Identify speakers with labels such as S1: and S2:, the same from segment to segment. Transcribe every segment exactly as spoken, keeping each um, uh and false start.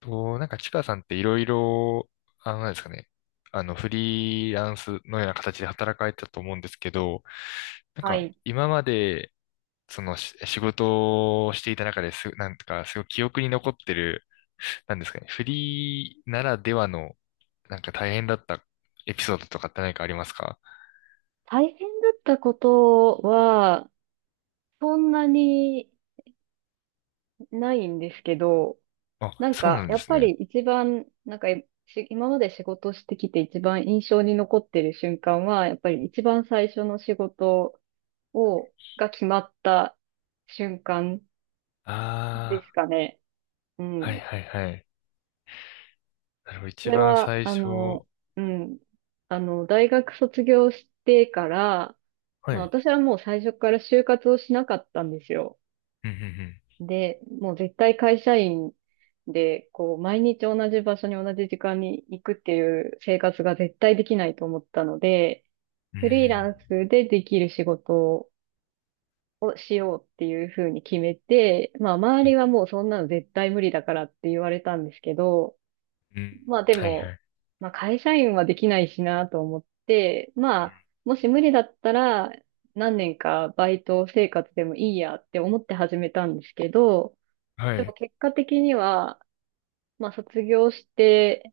S1: と、なんか、ちかさんっていろいろ、あの、なんですかね、あの、フリーランスのような形で働かれてたと思うんですけど、なん
S2: は
S1: か、
S2: い。
S1: 今まで、その、し仕事をしていた中です、なんか、すごい記憶に残ってる、なんですかね、フリーならではの、なんか大変だったエピソードとかって何かありますか？
S2: 大変だったことは、そんなにないんですけど、
S1: あ、
S2: なん
S1: そう
S2: か、
S1: なんで
S2: やっ
S1: す
S2: ぱり
S1: ね。
S2: 一番、なんか、し今まで仕事してきて一番印象に残ってる瞬間は、やっぱり一番最初の仕事を、が決まった瞬間で
S1: あ
S2: すかね。う
S1: あ、はい
S2: ん。
S1: はいはい。なるほど、
S2: そ
S1: 一
S2: れ
S1: 番
S2: は、
S1: 最
S2: あ
S1: 初、
S2: の、うん。あの、大学卒業してから、
S1: は
S2: まあ
S1: い。
S2: 私はもう最初から就活をしなかったんですよ。
S1: うん、
S2: で、もう絶対会社員で、こう、毎日同じ場所に同じ時間に行くっていう生活が絶対できないと思ったので、
S1: うん、うん。う
S2: フリー
S1: ー
S2: ラ
S1: ん、
S2: ンスでできる仕事をしようっていうふうに決めて、まあ、周りはもうそんなの絶対無理だからって言われたんですけど、
S1: うん、うん、
S2: まあで
S1: はいは
S2: も、
S1: い。
S2: まあ会社員はできないしなと思って、まあ、もし無理だったら、何年かバイト生活でもいいやって思って始めたんですけど、
S1: は
S2: でも
S1: い。
S2: 結果的には、まあ卒業して、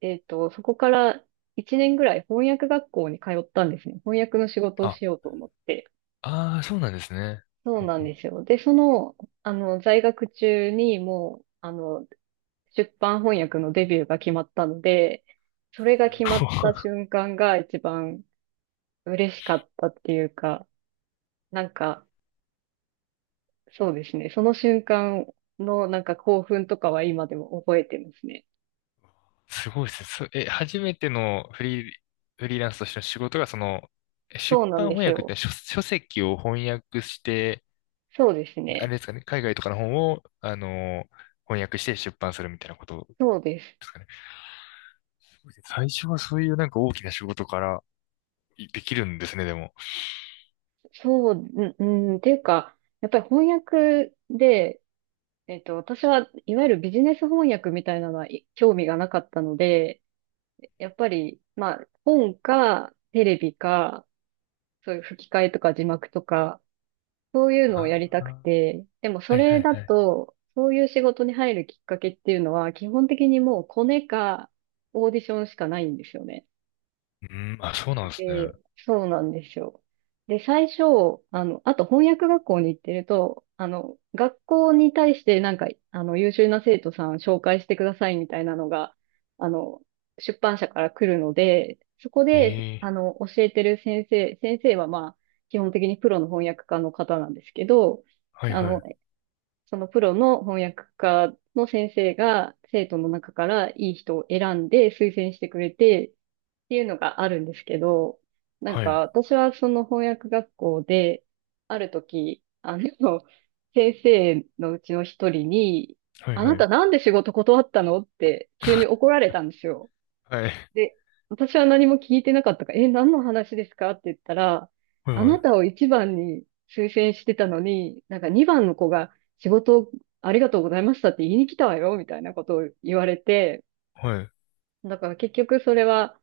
S2: えっと、そこからいちねんぐらい翻訳学校に通ったんですね。翻訳の仕事を
S1: あ、
S2: しようと思って。
S1: ああ、そうなんですね。
S2: そう
S1: うん
S2: なん
S1: う
S2: で
S1: ん、
S2: すよ。で、その、あの、在学中にもう、あの、出版翻訳のデビューが決まったので、それが決
S1: す
S2: まっ
S1: ごい、
S2: た瞬間が一番嬉しかったっていうか、なんか、そうですね。その瞬間のなんか興奮とかは今でも覚えてますね。
S1: すごいですね。そえ、初めてのフリー、フリーランスとしての仕事が、その、え
S2: そ
S1: 出
S2: うなん
S1: 版
S2: で
S1: 翻
S2: す
S1: 訳っ
S2: よ。
S1: て書、書籍を翻訳して、
S2: そうです
S1: あれ
S2: ね。
S1: ですかね、海外とかの本を、あの、翻訳して出版するみたいなことで
S2: そうです。
S1: すかね。すごいですね。最初はそういうなんか大きな仕事からいできるんですね、でも。
S2: そう、うん、うんっていうか、やっぱり翻訳で、えっと、私はいわゆるビジネス翻訳みたいなのはい興味がなかったので、やっぱり、まあ、本か、テレビか、そういう吹き替えとか字幕とか、そういうのをや
S1: あ
S2: りたく
S1: あ、
S2: て、でもそ
S1: はいは
S2: れ
S1: い
S2: だ
S1: はい。
S2: と、そういう仕事に入るきっかけっていうのは、基本的にもうコネか、オーディションしかないんですよね。
S1: うん、あ、そうなんですね。
S2: で、そうなんですよ。で、最初、あの、あと翻訳学校に行ってると、あの、学校に対してなんか、あの、優秀な生徒さん紹介してくださいみたいなのが、あの、出版社から来るので、そこ
S1: え
S2: で、
S1: え、
S2: あの、教えてる先生、先生はまあ、基本的にプロの翻訳家の方なんですけど、
S1: はい
S2: あ
S1: は
S2: の、
S1: い。
S2: そのプロの翻訳家の先生が生徒の中からいい人を選んで推薦してくれて、っていうのがあるんですけど、なん
S1: は
S2: か
S1: い、
S2: 私はその翻訳学校で、ある時、あの、先生のうちの一人に、
S1: はい
S2: あ
S1: は
S2: なた
S1: い。
S2: なんで仕事断ったのって急に怒られたんですよ。
S1: はい、
S2: で、私は何も聞いてなかったから、え、何の話ですかって言ったら、
S1: はい
S2: あ
S1: は
S2: な
S1: い。
S2: たを一番に推薦してたのに、なんか二番の子が仕事をありがとうございましたって言いに来たわよ、みたいなことを言われて、
S1: はい。
S2: だから結局それは、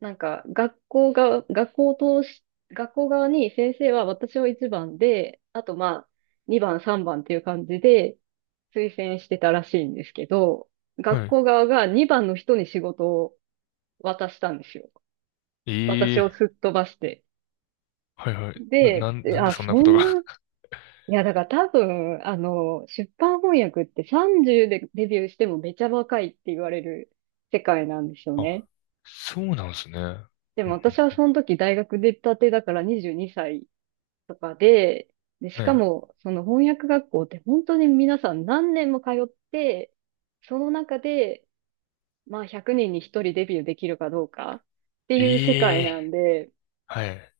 S2: なんか、学校が、学校を通し、学校側に先生は私をいちばんで、あとまあ、にばん、さんばんっていう感じで推薦してたらしいんですけど、学
S1: はい。
S2: 校側がにばんの人に仕事を渡したんですよ。私
S1: え
S2: を
S1: え、
S2: すっ飛ばして。
S1: はいはい。な、な
S2: で、
S1: ん、
S2: で
S1: なんで
S2: あ、
S1: そんな
S2: そ
S1: こと
S2: ん
S1: が？
S2: な、いや、だから多分、あの、出版翻訳ってさんじゅうでデビューしてもめちゃ若いって言われる世界なんですよ
S1: あ、
S2: ね。
S1: そうなんですね。うん
S2: で
S1: う
S2: も私は
S1: ん、
S2: その時大学出たてだからにじゅうにさいとかで、で、し
S1: は
S2: か
S1: い。
S2: も、その翻訳学校って本当に皆さん何年も通って、その中で、まあひゃくにんにひとりデビューできるかどうかっていう世
S1: え
S2: 界なん
S1: え、
S2: で、
S1: はい。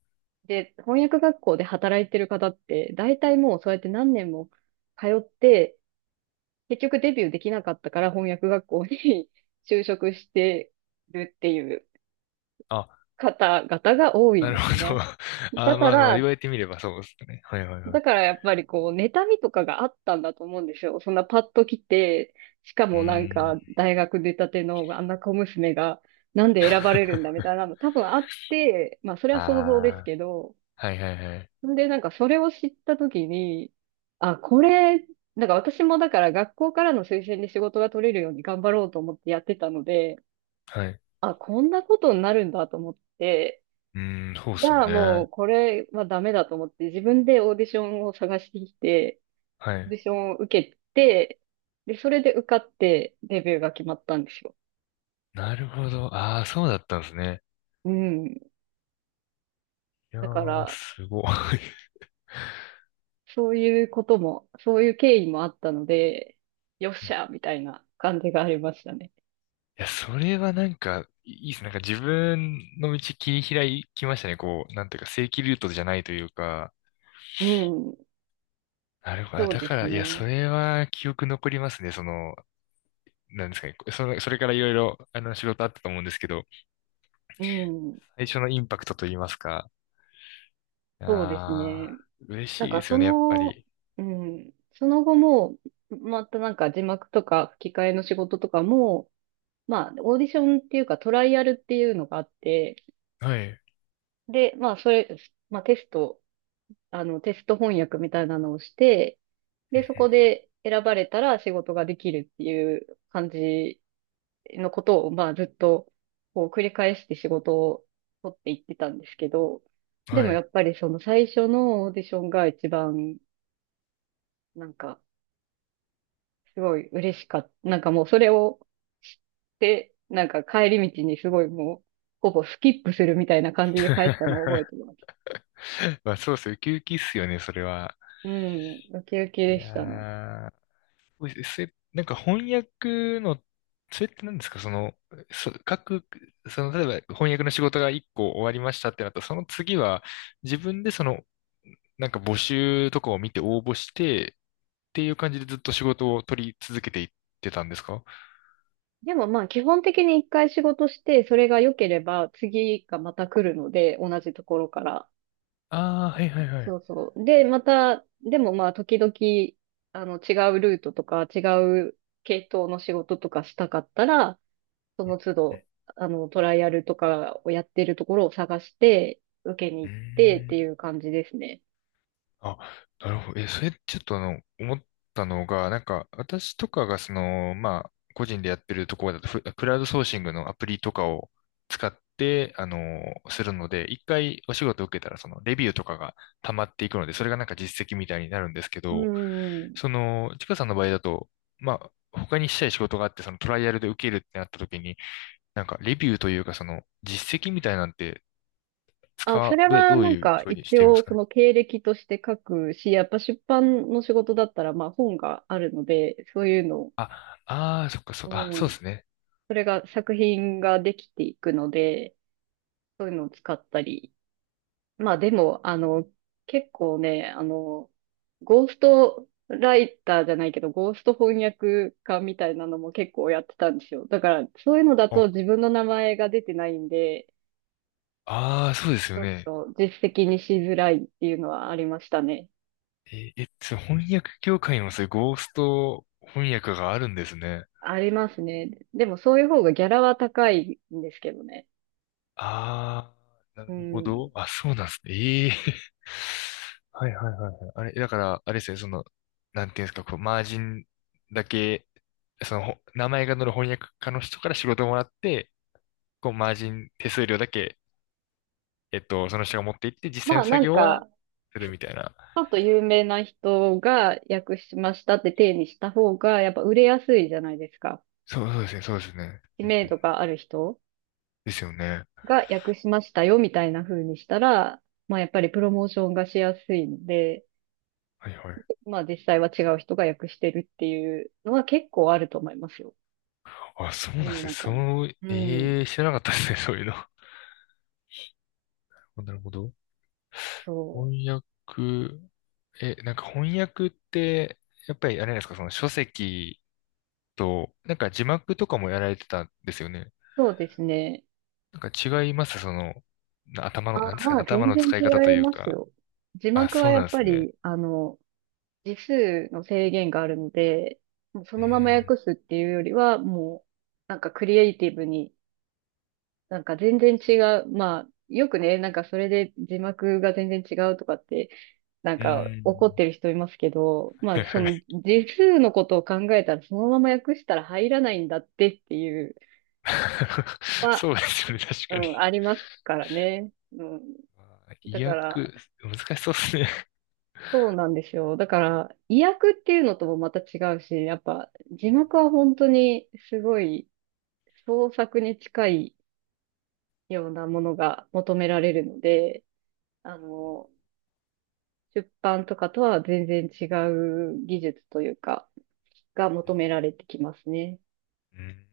S2: で、翻訳学校で働いてる方って、大体もうそうやって何年も通って、結局デビューできなかったから翻訳学校に 就職してるっていう
S1: あ、
S2: 方々が多いん
S1: なる
S2: ですよ
S1: ほど。
S2: ね。だ
S1: あ、
S2: か
S1: まあまあ、言
S2: ら、
S1: われてみればそうですね。はいはいは
S2: だ
S1: い。
S2: からやっぱりこう、妬みとかがあったんだと思うんですよ。そんなパッと来て、しか
S1: うー
S2: もなんか
S1: ん。
S2: 大学出たてのあんな小娘がなんで選ばれるんだみた いなの多分あって、まあそれ
S1: あ
S2: は想像です
S1: あ、
S2: けど、
S1: はいはいはい。
S2: んでなんかそれを知った時に、あ、これ、なんか私もだから学校からの推薦で仕事が取れるように頑張ろうと思ってやってたので、
S1: はい。う
S2: あ、こんなことになるんだと思って、
S1: ーん、そうっ
S2: じ
S1: すよ
S2: ゃあも
S1: ね。
S2: うこれはダメだと思って自分でオーディションを探してきて、
S1: は
S2: オーデ
S1: い。
S2: ィションを受けて、で、それで受かってデビューが決まったんですよ。
S1: なるほど。ああ、そうだったんですね。
S2: うん。
S1: いや
S2: だか
S1: ー、
S2: ら、
S1: すごい。
S2: そういうことも、そういう経緯もあったので、よっしゃみたいな感じがありましたね。
S1: いや、それはなんか、いいいっす。なんか自分の道切り開きましたね。こう、なんていうか、正規ルートじゃないというか。
S2: うん。
S1: なるほど。あ、
S2: そう
S1: だ
S2: で
S1: か
S2: す
S1: ら、いや、
S2: ね。
S1: それは記憶残りますね。その、なんですかね。その、それからいろいろ、あの、仕事あったと思うんですけど、
S2: うん。
S1: 最初のインパクトと言いますか。
S2: そうです
S1: ああ、
S2: ね。
S1: 嬉
S2: なん
S1: しいで
S2: か
S1: す
S2: そ
S1: よね、やっぱ
S2: の、
S1: り。
S2: うん。その後も、またなんか字幕とか吹き替えの仕事とかも、まあ、オーディションっていうかトライアルっていうのがあって、
S1: はい。う
S2: で、まあ、それ、まあ、テスト、あの、テスト翻訳みたいなのをして、で、そこ
S1: ん
S2: で選ばれたら仕事ができるっていう感じのことを、まあ、ずっと、こう、繰り返して仕事を取っていってたんですけど、
S1: うん、
S2: で
S1: は
S2: もや
S1: い。
S2: っぱりその最初のオーディションが一番、なんか、すごい嬉しかった。なんかもうそれを知って、なんか帰り道にすごいもう、ほぼスキップするみたいな感じで帰ったのを覚えてます。
S1: まあ、そうですよ。ウキウキっすよね、それは。
S2: うん、ウキウキ
S1: い
S2: で
S1: や
S2: したね。
S1: ー、お、う、それ、なんか翻訳の、それって何ですか、その、そ、各、その、例えば翻訳の仕事がいっこ終わりましたってなったら、その次は自分でその、なんか募集とかを見て応募してっていう感じでずっと仕事を取り続けていってたんですか？
S2: でもまあ基本的に一回仕事して、それが良ければ次がまた来るので、同じところから。
S1: ああー、はいはいはい。
S2: そうそう。で、また、でもまあ時々、あの違うルートとか違う系統の仕事とかしたかったら、その都
S1: うん、
S2: 度、あのトライアルとかをやってるところを探して、受け
S1: う
S2: に
S1: ー
S2: 行ってって
S1: ん。
S2: いう感じですね。
S1: あ、なるほど。え、それちょっとあの、思ったのが、なんか、私とかがその、まあ、個人でやってるところだと、フクラウドソーシングのアプリとかを使って、あの、するので、一回お仕事を受けたら、その、レビューとかが溜まっていくので、それがなんか実績みたいになるんですけ
S2: う
S1: ど、
S2: ん。
S1: その、ちかさんの場合だと、まあ、他にしたい仕事があって、そのトライアルで受けるってなった時に、なんか、レビューというか、その、実績みたいなんて、
S2: あ、
S1: 使
S2: そ
S1: う、
S2: れ
S1: どう、
S2: は
S1: どう
S2: なん
S1: いう
S2: か
S1: ふうにし
S2: 一
S1: てるんです
S2: 応
S1: か
S2: そ
S1: ね。
S2: の経歴として書くし、やっぱ出版の仕事だったらまあ本があるので、そういうのを、
S1: あ、ああ、そっか、そう、
S2: う
S1: あ、そうで
S2: ん、
S1: すね。
S2: それが作品ができていくので、そういうのを使ったり。まあでも、あの、結構ね、あの、ゴーストライターじゃないけど、ゴースト翻訳家みたいなのも結構やってたんですよ。だから、そういうのだ
S1: あ、
S2: と自分の名前が出てないんで、
S1: ああ、そうですよ
S2: あ
S1: ね。
S2: の実績にしづらいっていうのはありましたね。
S1: え、え、その翻訳業界にもそういうゴースト翻訳があるんですね。
S2: ありますね。でもそういう方がギャラは高いんですけどね。
S1: ああ、な
S2: う
S1: るほ
S2: ん。
S1: ど。あ、そうなんですね。ええ、 はいはいはいはい。あれ、だから、あれですね、その、なんていうんですか、こう、マージンだけ、その、ほ名前が載る翻訳家の人から仕事をもらって、こう、マージン手数料だけ、えっと、その人が持って行って、実際
S2: ま
S1: の
S2: あ
S1: 作
S2: なん
S1: 業は
S2: か、
S1: する
S2: ち
S1: みたいな。
S2: ょっと有名な人が訳しましたって体にした方が、やっぱ売れやすいじゃないですか。
S1: そう、そうですね、そうですね。
S2: 知
S1: うん
S2: 名度
S1: うん、
S2: がある人
S1: ですよね。
S2: が訳しましたよみたいな風にしたら、まあやっぱりプロモーションがしやすいので、
S1: はいはい。
S2: まあ実際は違う人が訳してるっていうのは結構あると思いますよ。
S1: あ、そうな
S2: 世
S1: んで
S2: の
S1: すね。
S2: 中に。
S1: そう、
S2: うん。
S1: ええ、知らなかったですね、そういうの。なるほど。
S2: そ
S1: 翻
S2: う。
S1: 訳、え、なんか翻訳って、やっぱりあれなんですか、その書籍と、なんか字幕とかもやられてたんですよね。
S2: そうですね。
S1: なんか違います、その、な頭
S2: あ、
S1: の、なんですか
S2: ま
S1: ね、
S2: あ
S1: 頭
S2: 全
S1: の
S2: 然
S1: 使い方と
S2: 違い
S1: いう
S2: ます
S1: か。
S2: よ。字
S1: あ、
S2: 幕は
S1: そう
S2: や
S1: なん
S2: っ
S1: です
S2: ぱ
S1: ね。
S2: り、あの、字数の制限があるので、もうそ
S1: うー
S2: のまま
S1: ん、
S2: 訳すっていうよりは、もう、なんかクリエイティブに、なんか全然違う。まあ、よくね、なんかそれで字幕が全然違うとかって、な ん
S1: う
S2: か
S1: ー
S2: 怒っ
S1: ん。
S2: てる人いますけど、まあその 字数のことを考えたら、そのまま訳したら入らないんだってっていうのは、
S1: そうですよね、確
S2: う
S1: か
S2: ん、
S1: に。
S2: ありますからね。うん。
S1: あ、
S2: だ
S1: 意
S2: から、
S1: 訳、難しそうですね。
S2: そうなんですよ。だから、意訳っていうのともまた違うし、やっぱ字幕は本当にすごい創作に近いようなものが求められるので、あの、出版とかとは全然違う技術というか、が求められてきますね。
S1: うん